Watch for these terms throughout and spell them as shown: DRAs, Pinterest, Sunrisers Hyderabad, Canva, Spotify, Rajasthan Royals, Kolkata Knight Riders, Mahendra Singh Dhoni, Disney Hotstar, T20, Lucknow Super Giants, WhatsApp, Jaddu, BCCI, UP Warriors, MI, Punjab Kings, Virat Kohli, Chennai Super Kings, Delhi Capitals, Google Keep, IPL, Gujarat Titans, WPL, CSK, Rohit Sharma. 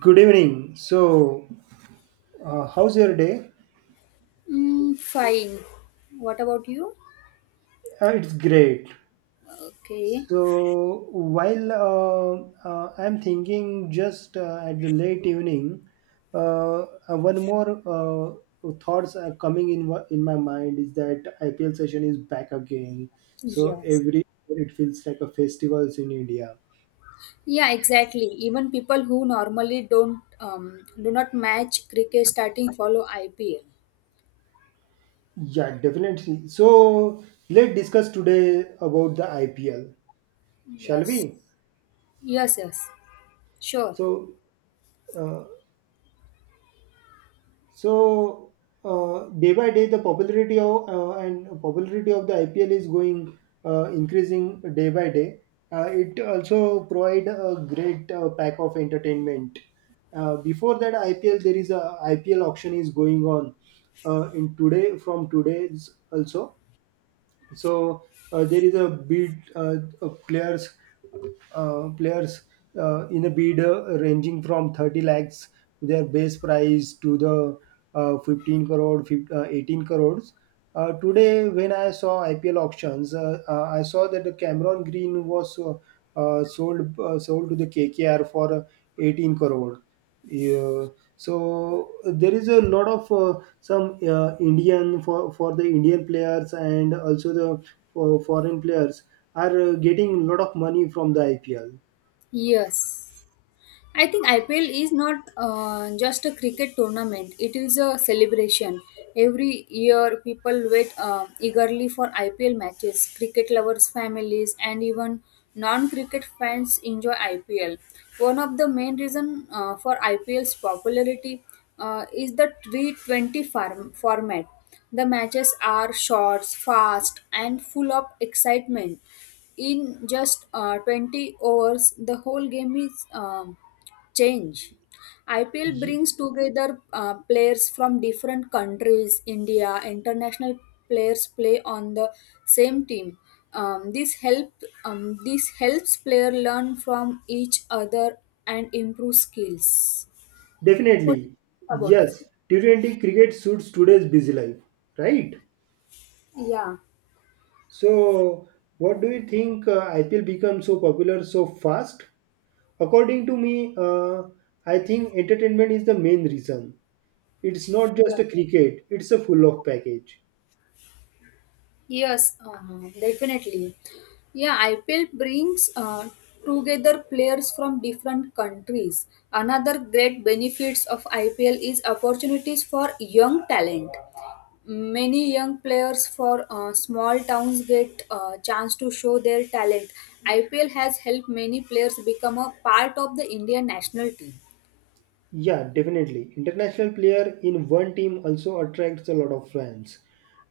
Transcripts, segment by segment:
Good evening. So, how's your day? Mm, fine. What about you? It's great. Okay. So, while I'm thinking just at the late evening, uh, one more thoughts are coming in my mind is that IPL session is back again. So Yes. every it feels like a festivals in India. Yeah, exactly. Even people who normally don't do not match cricket starting follow IPL. Yeah, definitely. So let's discuss today about the IPL, shall Yes. we? Yes, yes. Sure. So. Uh, So Day by day, the popularity of the IPL is going increasing day by day. It also provide a great pack of entertainment. Before that IPL, there is a IPL auction is going on in today from today's also, so there is a bid of players in a bid ranging from 30 lakhs, their base price, to the 15 crore, 15, 18 crores. Today, when I saw IPL auctions, I saw that the Cameron Green was sold to the KKR for 18 crore. Yeah, so there is a lot of some Indian for the Indian players and also the for foreign players are getting a lot of money from the IPL. Yes. I think IPL is not just a cricket tournament, it is a celebration. Every year, people wait eagerly for IPL matches. Cricket lovers, families, and even non cricket fans enjoy IPL. One of the main reasons for IPL's popularity is the T20 format. The matches are short, fast, and full of excitement. In just 20 overs, the whole game is changed. IPL Ye- brings together players from different countries, India, international players play on the same team. Um, this help this helps player learn from each other and improve skills. What do you Definitely, think about yes. it? T20 cricket suits today's busy life, right? Yeah. So, what do you think IPL becomes so popular so fast? According to me, I think entertainment is the main reason. It's not Yeah. just a cricket; it's a full of package. Yes, definitely. Yeah, IPL brings together players from different countries. Another great benefits of IPL is opportunities for young talent. Many young players for small towns get a chance to show their talent. IPL has helped many players become a part of the Indian national team. Yeah, definitely. International player in one team also attracts a lot of fans.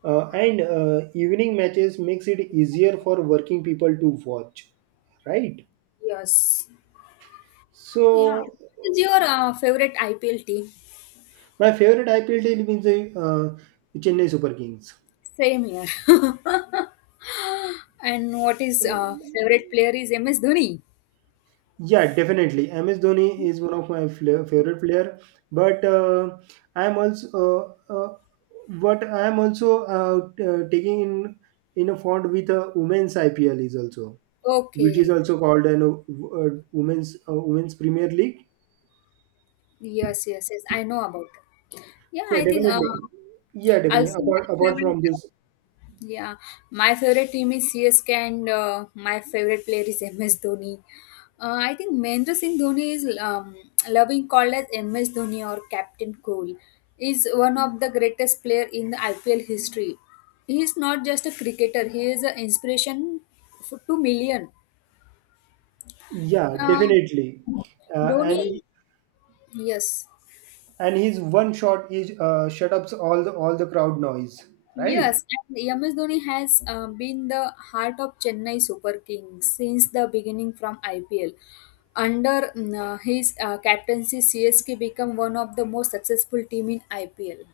And evening matches makes it easier for working people to watch, right? Yes. Yeah. What So is your favorite IPL team? my favorite IPL team is Chennai Super Kings. Same here. And what is Uh, favorite player is MS Dhoni. yeah, definitely. MS Dhoni is one of my favorite player, but I am also taking in a font with a women's IPL is also. Which is Okay. also called an women's Premier League. Yes, yes, yes. I know about. That. Yeah, Yeah, I think definitely. Yeah, definitely. also my Apart favorite. from this, Yeah, my favorite team is CSK, and my favorite player is MS Dhoni. I think Mahendra Singh Dhoni is loving called as MS Dhoni or Captain Cool. Is one of the greatest player in the IPL history. He is not just a cricketer; he is an inspiration to million. yeah, Uh, definitely. Uh, Dhoni, and yes, and his one shot is shut ups all the crowd noise, right? yes, and MS Dhoni has been the heart of Chennai Super Kings since the beginning from IPL. Under his captaincy, CSK became one of the most successful team in IPL.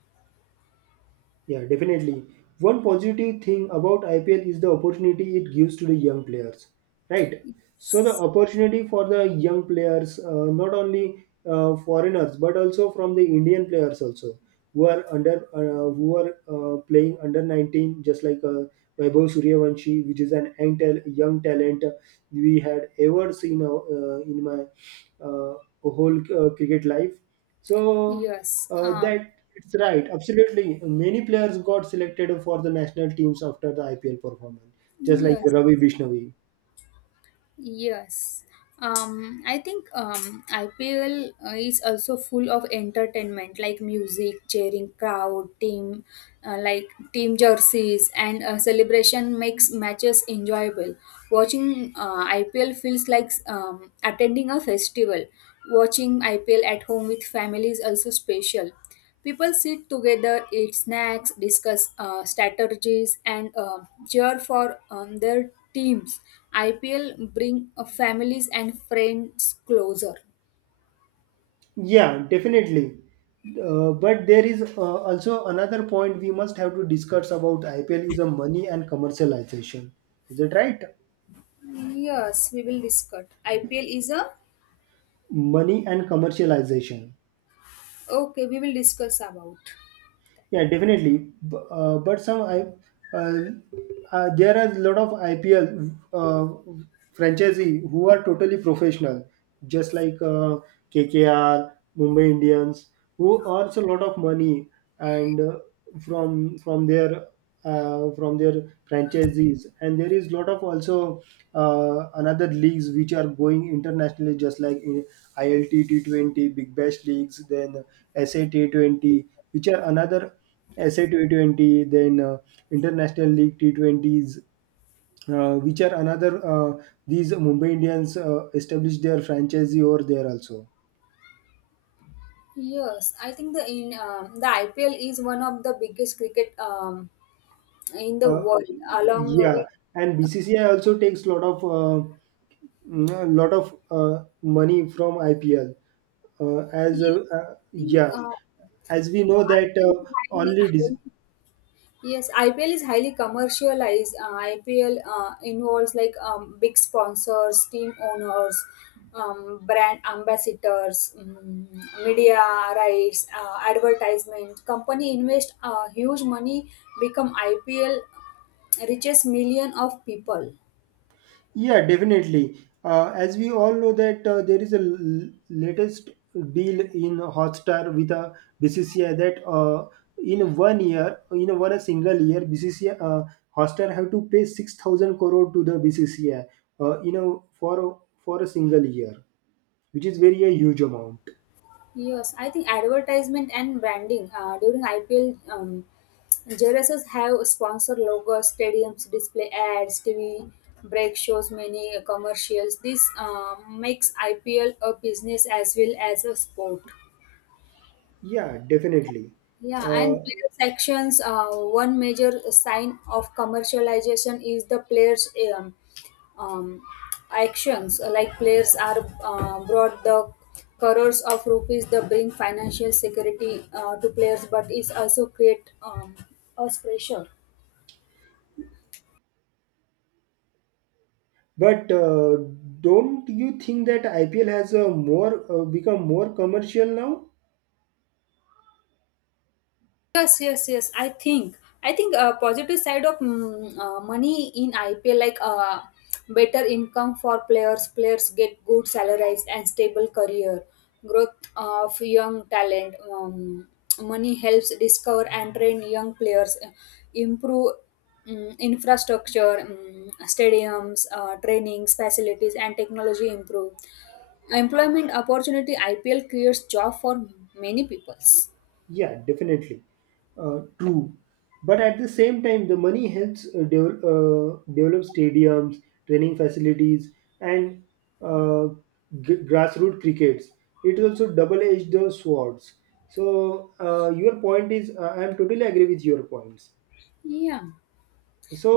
Yeah, definitely. One positive thing about IPL is the opportunity it gives to the young players, right? So the opportunity for the young players, not only foreigners but also from the Indian players also who are playing under 19, just like Vaibhav Suryavanshi, which is an young, young talent we had ever seen in my uh, whole cricket life. So Yes, that it's right, absolutely. Many players got selected for the national teams after the IPL performance, just like yes, Ravi Bishnavi. yes. I think IPL is also full of entertainment like music, cheering crowd, team like team jerseys and celebration makes matches enjoyable. Watching IPL feels like attending a festival. Watching IPL at home with family is also special. People sit together, eat snacks, discuss strategies, and cheer for their teams. IPL bring families and friends closer. Yeah, definitely. But there is also another point we must have to discuss about IPL is a money and commercialization. Is it right? Yes, we will discuss. IPL is a Money and commercialization. okay. We will discuss about. Yeah, definitely. B- but some I uh, there are a lot of IPL uh, franchisee who are totally professional, just like KKR, Mumbai Indians, who earns a lot of money and from from their from their franchisees, and there is lot of also another leagues which are going internationally, just like in ILT T20 Big Bash leagues, then SA T20 which are another SA T20, then International League T20s, which are another these Mumbai Indians established their franchisee over there also. Yes, I think the in the IPL is one of the biggest cricket in the uh, world, along yeah, with. and BCCI also takes lot of a lot of money from IPL. As Yes, I think. Yeah, as we know I that think highly, highly. Yes, IPL is highly commercialized. IPL involves like big sponsors, team owners, brand ambassadors, media rights, advertisement. Company invest huge money, become IPL reaches million of people. yeah, definitely. As we all know that there is a latest deal in Hotstar with a BCCI that in one year, in one a single year, BCCI Hotstar have to pay 6,000 crore to the BCCI. For for a single year, which is very a huge amount. Yes, I think advertisement and branding during IPL, JLSs have sponsor logos, stadiums, display ads, TV break shows, many commercials. This makes IPL a business as well as a sport. Yeah, definitely. Yeah, Uh, and player sections. One major sign of commercialization is the players' um, um, actions. Like players are brought the crores of rupees that bring financial security to players, but it also create a pressure. But don't you think that IPL has a more become more commercial now? Yes, yes, yes. I think a positive side of money in IPL like better income for players. Players get good salaries and stable career. Growth of young talent. Money helps discover and train young players. Improve infrastructure, stadiums, trainings, facilities, and technology improve. Employment opportunity IPL creates job for many peoples. Yeah, definitely. True. But at the same time, the money helps develop stadiums, training facilities, and uh, grassroots crickets. It is also double-edged the swords. So your point is, I am totally agree with your points. Yeah.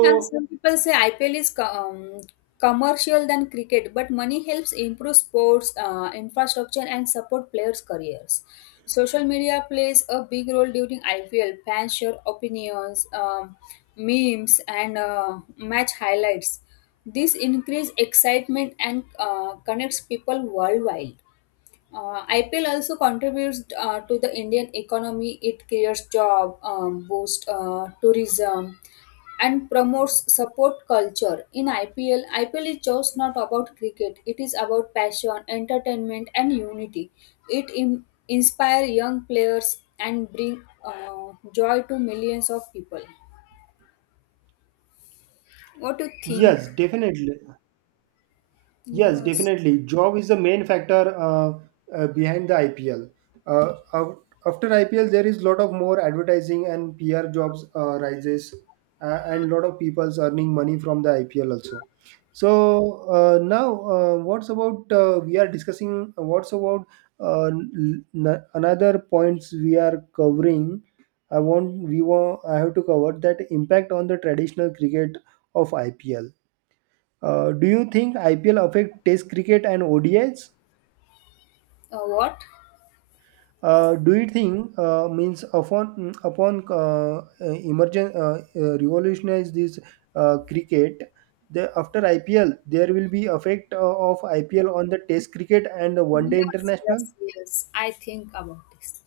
Yeah, some people say IPL is commercial than cricket, but money helps improve sports infrastructure and support players' careers. Social media plays a big role during IPL. Fans share opinions, memes, and match highlights. This increases excitement and connects people worldwide. IPL also contributes to the Indian economy. It creates job, boosts tourism, and promotes support culture. IPL is just not about cricket. It is about passion, entertainment, and unity. It inspires young players and bring joy to millions of people. What do you think? yes, definitely. Yes, Yes. definitely. Job is the main factor behind the IPL. Uh, af- After IPL, there is lot of more advertising and PR jobs rises, and lot of people's earning money from the IPL also. So now, what's about we are discussing? What's about another points we are covering? I want we want I have to cover that impact on the traditional cricket of IPL. Do you think IPL affect Test cricket and ODIs? What? Do you think means upon emergent revolutionize this cricket? The, after IPL, there will be effect of IPL on the Test cricket and the One Day Yes, International. yes, yes. I think about this.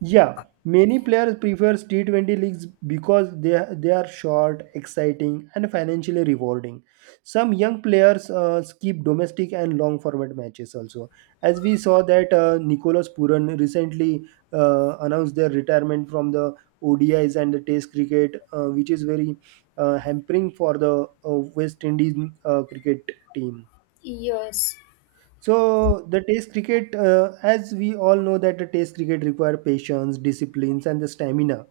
Yeah, many players prefer T20 leagues because they are short, exciting, and financially rewarding. Some young players skip domestic and long format matches also, as we saw that Nicolas Puran recently announced their retirement from the ODIs and the Test cricket, which is very hampering for the West Indies cricket team. Yes. So the test cricket, as we all know, that the test cricket require patience, disciplines, and the stamina,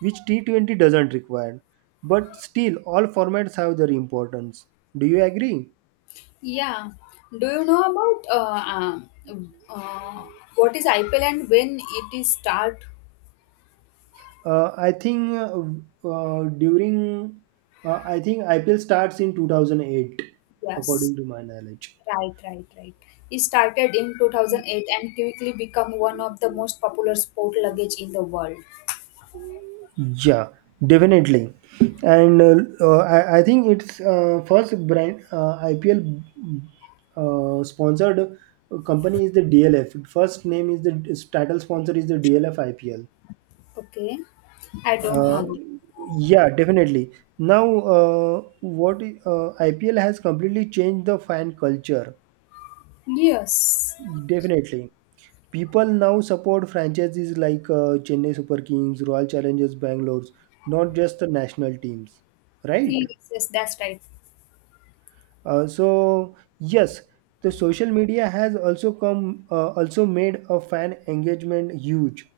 which T20 doesn't require. But still, all formats have their importance. Do you agree? Yeah. Do you know about um, uh, what is IPL and when it is start? Uh, I think uh, uh, during, I think IPL starts in 2008, Yes, according to my knowledge. right, right, right. It started in 2008 and quickly become one of the most popular sport luggage in the world. Yeah, definitely. And I think it's first brand IPL sponsored company is the DLF. First name is the title sponsor is the DLF IPL. Okay, I don't Uh, have. It. yeah, definitely. Now, what IPL has completely changed the fan culture. Yes, Definitely. People now support franchises like Chennai Super Kings, Royal Challengers Bangalore, not just the national teams, right? yes, yes, that's right. So yes, the social media has also come also made a fan engagement huge.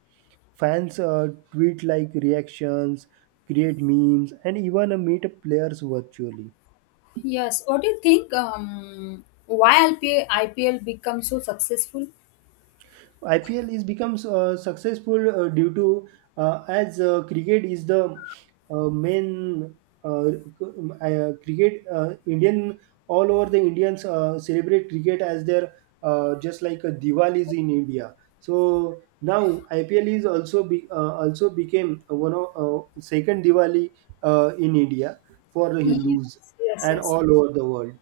Fans tweet like reactions, create memes, and even meet players virtually. Yes. What do you think? Why IPL become so successful? IPL is becomes successful due to as cricket is the main uh, cricket Indian, all over the Indians celebrate cricket as their, just like a Diwali is in India. So now IPL is also became one of second Diwali in India for the Yes, yes, Hindus and yes, all yes. over the world.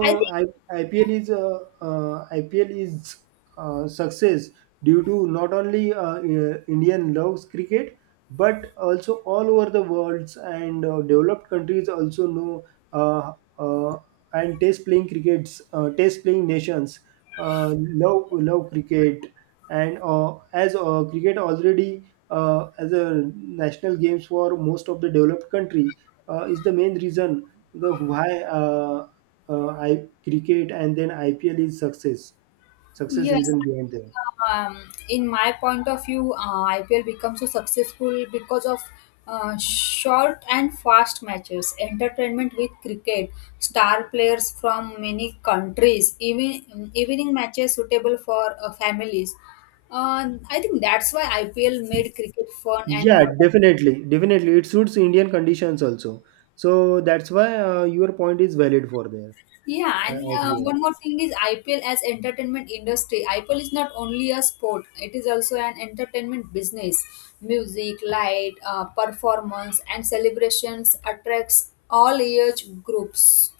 I think I, IPL is success due to not only Indian loves cricket but also all over the worlds and developed countries also know uh, uh, and taste playing crickets, taste playing nations uh, love cricket and as cricket already as a national games for most of the developed country is the main reason the why uh, I cricket and then IPL is success Yes, reason I behind them. think, in my point of view, IPL becomes so successful because of short and fast matches, entertainment with cricket, star players from many countries, even evening matches suitable for families. I think that's why IPL made cricket fun and Yeah, modern. definitely, definitely. It suits Indian conditions also. So that's why your point is valid for there, Yeah, and out here. one more thing is IPL as entertainment industry. IPL is not only a sport; it is also an entertainment business. Music, light, performance, and celebrations attracts all age groups.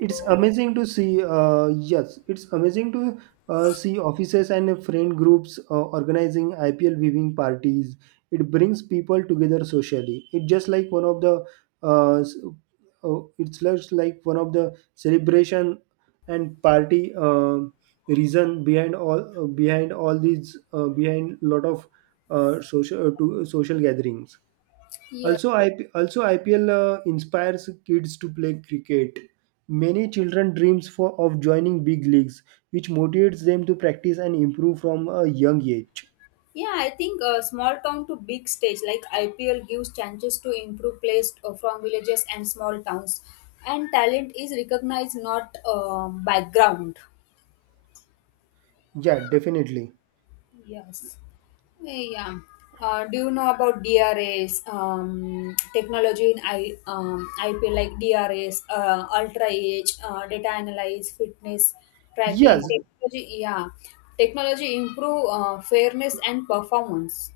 It's amazing to see Yes, it's amazing to see offices and friend groups organizing IPL viewing parties. It brings people together socially. It's just like one of the s- it's just like one of the celebration and party, reason behind all, behind all these, behind lot of social, social gatherings. Yeah, Also, also IPL inspires kids to play cricket. Many children dreams for of joining big leagues, which motivates them to practice and improve from a young age. yeah. I think small town to big stage like IPL gives chances to improve players from villages and small towns, and talent is recognized, not background. Yeah, definitely. Yes. Yeah. Do you know about DRAs, technology in IP like DRAs, ultra age, data analyze, fitness tracking, Yes, technology, yeah. Technology improve fairness and performance.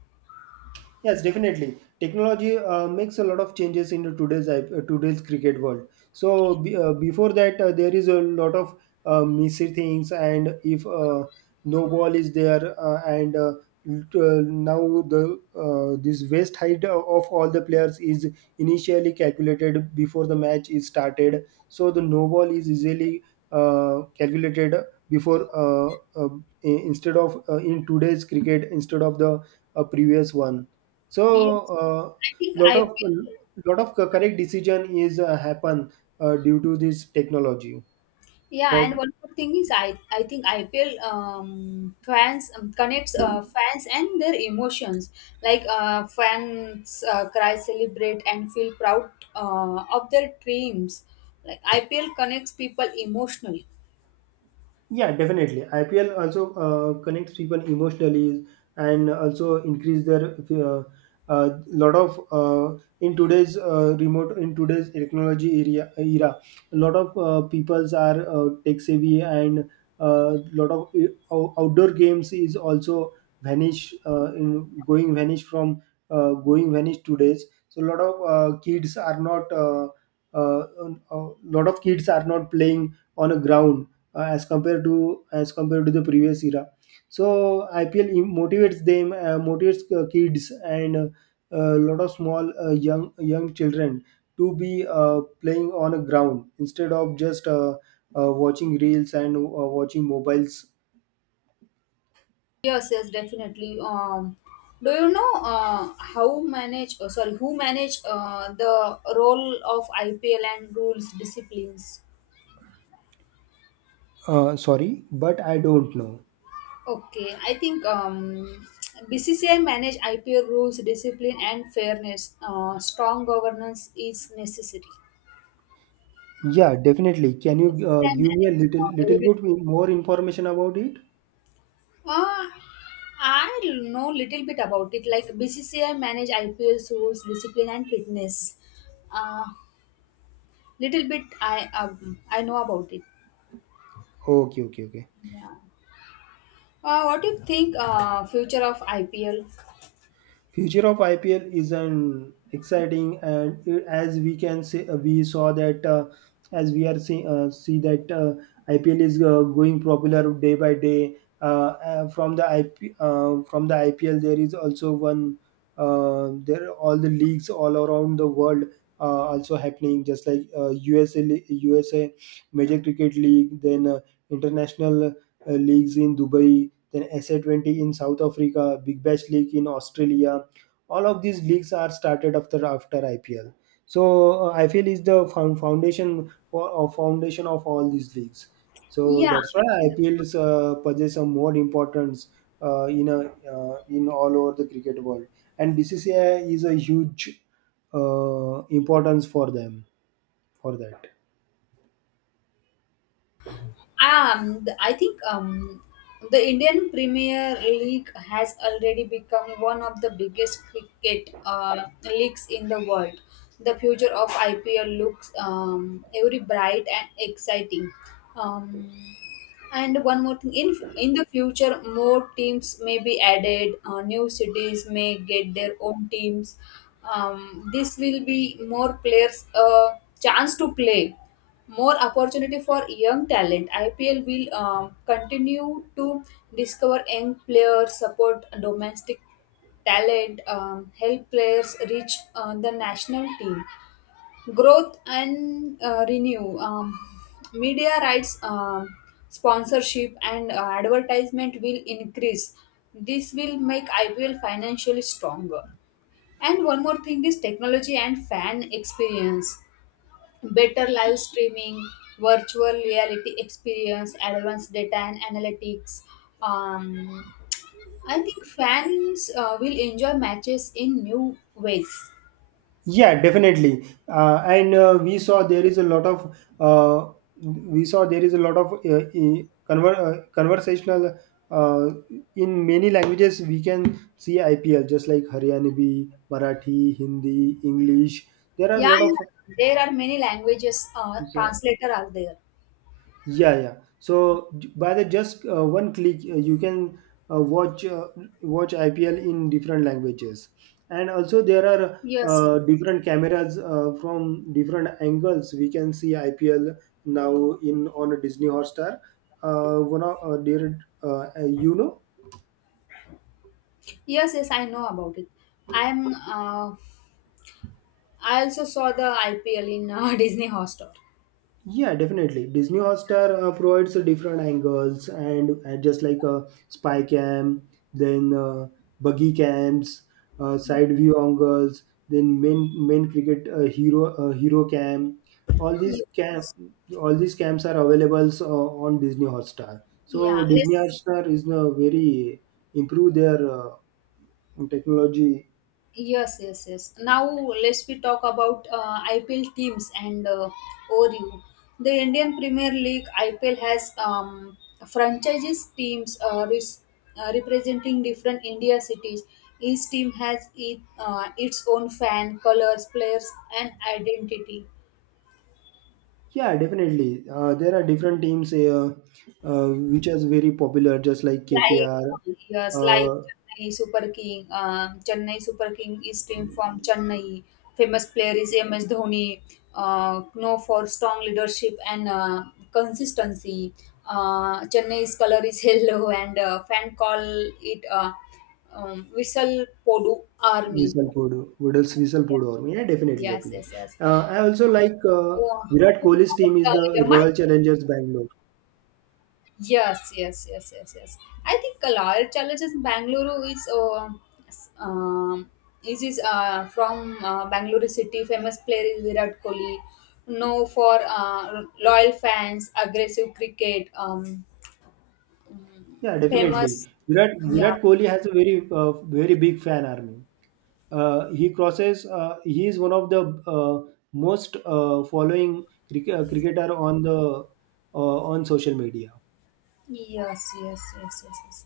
yes, definitely. Technology makes a lot of changes in today's today's cricket world. So before that, there is a lot of messy things, and if no ball is there, uh, and uh, now the this waist height of all the players is initially calculated before the match is started. So the no ball is easily calculated before uh, uh, instead of in today's cricket instead of the previous one. So Yes. uh, I lot think of IPL lot of correct decision is happen due to this technology Yeah, for and one more thing is, I think IPL fans connects fans and their emotions. Like fans cry, celebrate, and feel proud of their dreams. Like IPL connects people emotionally. Yeah, definitely. IPL also connects people emotionally and also increase their lot of in today's technology area era. A lot of peoples are tech savvy, and lot of outdoor games is also vanish, in going vanish from, going vanish today's. So a lot of kids are not. Uh, a lot of kids are not playing on a ground, as compared to the previous era. So IPL motivates kids and a lot of small young children to be playing on a ground instead of just watching reels and watching mobiles. Yes, yes, definitely. Do you know how manage? Oh, sorry, who manage the role of IPL and rules disciplines? Sorry, but I don't know. Okay, I think BCCI manage IPO rules, discipline, and fairness. Strong governance is necessary. Yeah, definitely. Can you BCCI give me a manage little little everything. bit more information about it? Uh, I know little bit about it. Like BCCI manage IPL rules, discipline, and fitness. Uh, Little bit I know about it. Okay, okay, okay. Yeah. What do you think? Future of IPL? Future of IPL is an exciting, and it- as we can say, we saw that as we are seeing see that IPL is going popular day by day. From the IPL, there is also one there are all the leagues all around the world also happening, just like USA Major Cricket League, then international leagues in Dubai, then SA20 in South Africa, Big Bash League in Australia, all of these leagues are started after IPL. So I feel is the found foundation for or foundation of all these leagues. So Yeah, that's why IPL possess a more importance uh, in a in all over the cricket world, and BCCI is a huge importance for them for that. I think the Indian Premier League has already become one of the biggest cricket leagues in the world. The future of IPL looks very bright and exciting. Um, and one more thing, in the future, more teams may be added. New cities may get their own teams. This will be more players chance to play, more opportunity for young talent. IPL will continue to discover young players, support domestic talent, help players reach the national team growth and renew media rights, sponsorship, and advertisement will increase. This will make ipl financially stronger. And one more thing is technology and fan experience, better live streaming, virtual reality experience, advanced data and analytics. um, I think fans will enjoy matches in new ways. Yeah, definitely. And we saw there is a lot of We saw there is a lot of conversational uh, in many languages. We can see IPL just like Haryanvi, Marathi, Hindi, English. There are a Yeah, lot yeah. There are many languages of. translator are there. Yeah, yeah. So j- by the just one click, you can uh, watch uh, watch IPL in different languages, and also there are Yes, yes, different cameras from different angles. We can see IPL now in on a Disney Hotstar. One of there, you know yes, yes, I know about it. I'm. I also saw the IPL in Disney Hotstar. Yeah, definitely. Disney Hotstar provides different angles and just like a spy cam, then buggy cams, side view angles, then main cricket hero cam. All these Ye- cam, all these cams are available on Disney Hotstar. So Yeah, Disney let's. Hotstar is very improve their technology. Yes, yes, yes. Now let's we talk about IPL teams and ORU. The Indian Premier League IPL has franchises teams representing different India cities. Each team has its own fan, colors, players, and identity. Yeah, definitely. There are different teams which is very popular, just like Like, KKR, yes, like uh, Chennai Super King. Chennai Super King is team from Chennai. Famous player is MS Dhoni, known for strong leadership and consistency. Chennai's color is yellow, and fan call it Whistle Podu Army. Vishalpur, Vidals Vishalpur Army. Yeah, definitely, Yes, definitely. yes, yes. I also like Oh, Virat you Kohli's know about, team is the MI? Royal Challengers Bangalore. Yes, yes, yes, yes, yes. I think a lot of challenges in Bangalore is s- um, from Bangalore city. Famous player is Virat Kohli, known for loyal fans, aggressive cricket. Yeah, mm, definitely. famous, Virat yeah, Virat Kohli has a very big fan army. He crosses. He is one of the most following cricketer on the on social media yes, yes, yes, yes, yes.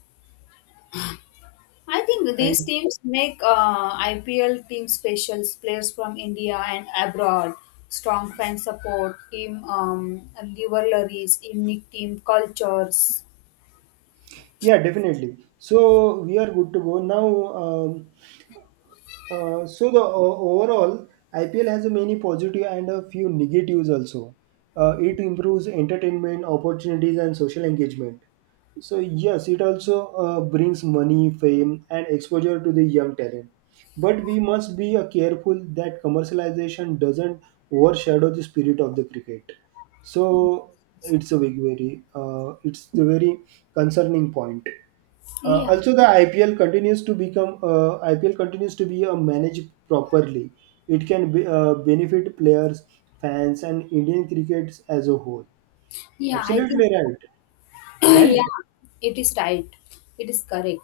I think these and. teams make IPL team specials, players from India and abroad, strong fan support, team rivalries, unique team cultures. Yeah, definitely. So we are good to go now. Um, overall, IPL has a many positive and a few negatives also. It improves entertainment opportunities and social engagement. So yes, it also brings money, fame, and exposure to the young talent. But we must be careful that commercialization doesn't overshadow the spirit of the cricket. So it's the very concerning point. Yeah, Uh, also, the IPL continues to become uh, IPL continues to be managed properly. It can be, benefit players, fans, and Indian crickets as a whole. yeah, I Absolutely think right. Right? Yeah, it is right. It is correct.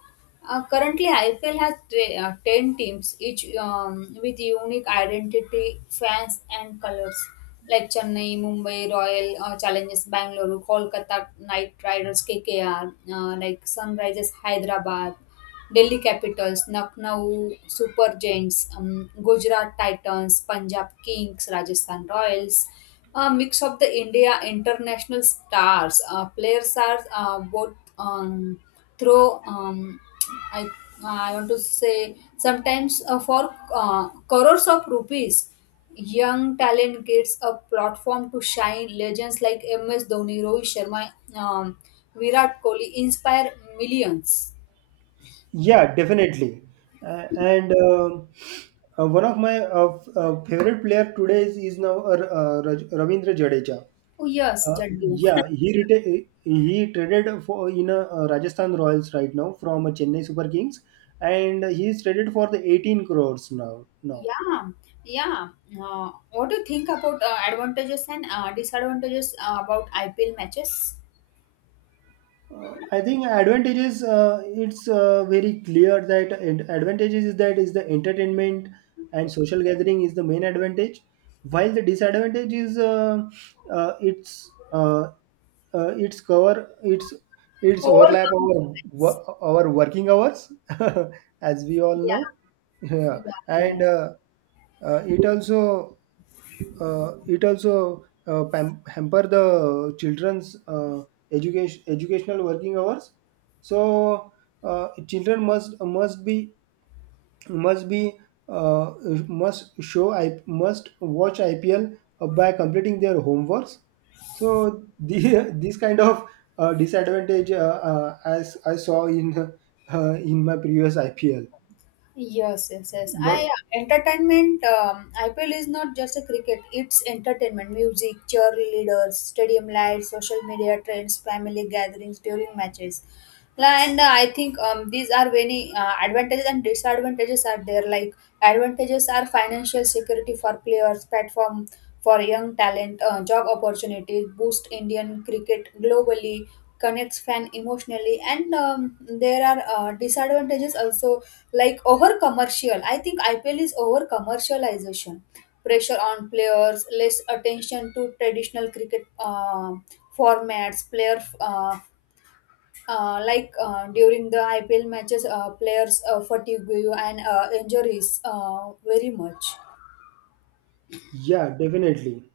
Currently, IPL has 10 teams, each with unique identity, fans, and colors like Chennai, Mumbai, Royal Challengers Bangalore, Kolkata Knight Riders, KKR, like Sunrisers Hyderabad. Delhi Capitals, Lucknow Super Giants, Gujarat Titans, Punjab Kings, Rajasthan Royals. A mix of the India international stars. Players are both through. I I want to say sometimes for crores of rupees, young talent gets a platform to shine. Legends like MS Dhoni, Rohit Sharma, Virat Kohli inspire millions. Yeah, definitely. And one of my favorite player today is now Ravindra Jadeja. Oh yes, Uh, Jaddu. yeah, he traded for in a, Rajasthan Royals right now from a Chennai Super Kings, and he is traded for the 18 crores now. Now, Yeah, yeah. What do you think about advantages and disadvantages about IPL matches? I think advantages. It's very clear that advantages is that is the entertainment and social gathering is the main advantage, while the disadvantage is uh, it's uh, it's cover it's Core overlap our comes. Our working hours as we all know, Yeah, yeah, yeah, and yeah. Uh, it also it also hamper the children's educational working hours so children must be must be uh, must show I must watch ipl by completing their homeworks so this kind of disadvantage as I saw in my previous ipl Yes, yes, yes. not I Entertainment. IPL is not just a cricket; it's entertainment, music, cheerleaders, stadium lights, social media trends, family gatherings during matches. And I think these are many advantages and disadvantages are there. Like advantages are financial security for players, platform for young talent, job opportunities, boost Indian cricket globally, connects fan emotionally, and there are disadvantages also, like over commercial. I think ipl is over commercialization, pressure on players, less attention to traditional cricket formats. Player like During the ipl matches players fatigue and injuries very much. yeah definitely.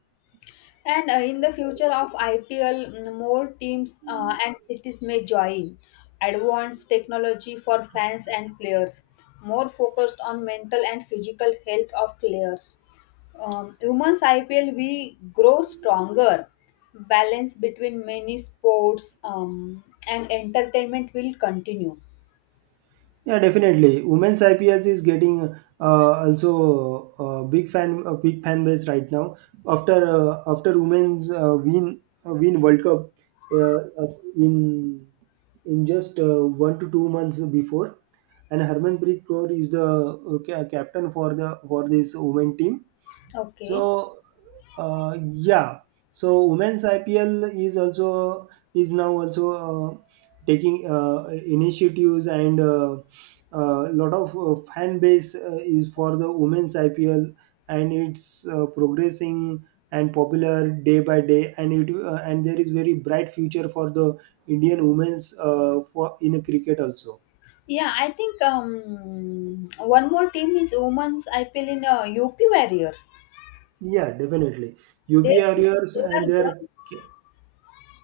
And in the future of IPL, more teams and cities may join. Advanced technology for fans and players, more focused on mental and physical health of players. Women's IPL we grow stronger. Balance between many sports and entertainment will continue. Yeah, definitely. Women's IPLs is getting also a big fan base right now. After women's win World Cup uh, of- in in just 1 to 2 months before, and Harmanpreet Kaur is the captain for the for this women team. Okay. So yeah, so women's IPL is also is now also taking initiatives and a lot of fan base is for the women's IPL, and it's progressing and popular day by day, and it and there is very bright future for the Indian women's for in a cricket also. Yeah, I think one more team is women's IPL in UP Warriors. Yeah, definitely. They, UP Warriors they are gone.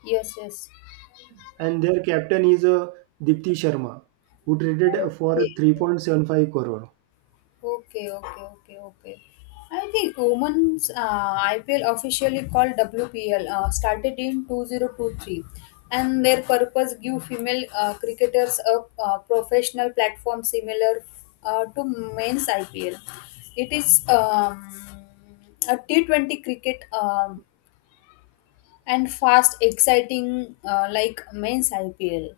Yes, yes. and their captain is Dipti Sharma, who traded for Okay, 3.75 crore. okay, okay, okay, okay. I think women's IPL officially called WPL started in 2023 and their purpose give female cricketers a professional platform similar to men's IPL. It is a T20 cricket and fast, exciting like men's IPL.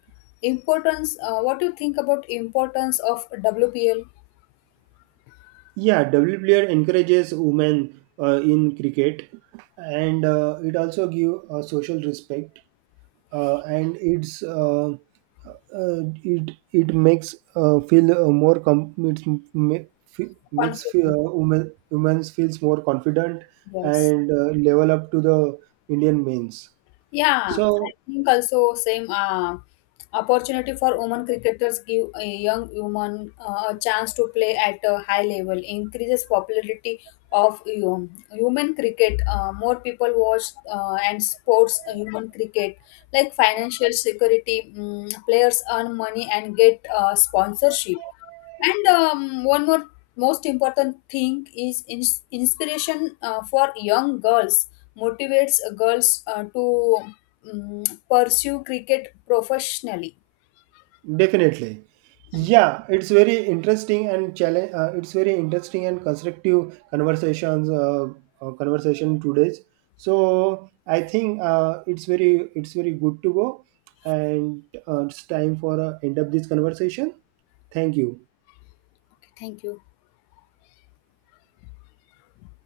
Importance, what do you think about importance of WPL? Yeah, WPR encourages women in cricket, and it also give social respect, and it it makes feel more com- it's ma- fe- makes fe- Confident. Women women feels more confident Yes. and level up to the Indian mains. Yeah, I So think also same opportunity for women cricketers give a young woman a chance to play at a high level, increases popularity of human cricket. More people watch and sports human cricket, like financial security. Players earn money and get sponsorship. And one more most important thing is inspiration for young girls motivates girls to um, pursue cricket professionally. definitely. Yeah, it's very interesting and challenge. It's very interesting and constructive conversations. Conversation today's. So I think it's very good to go, and it's time for end up this conversation. Thank you. Thank you.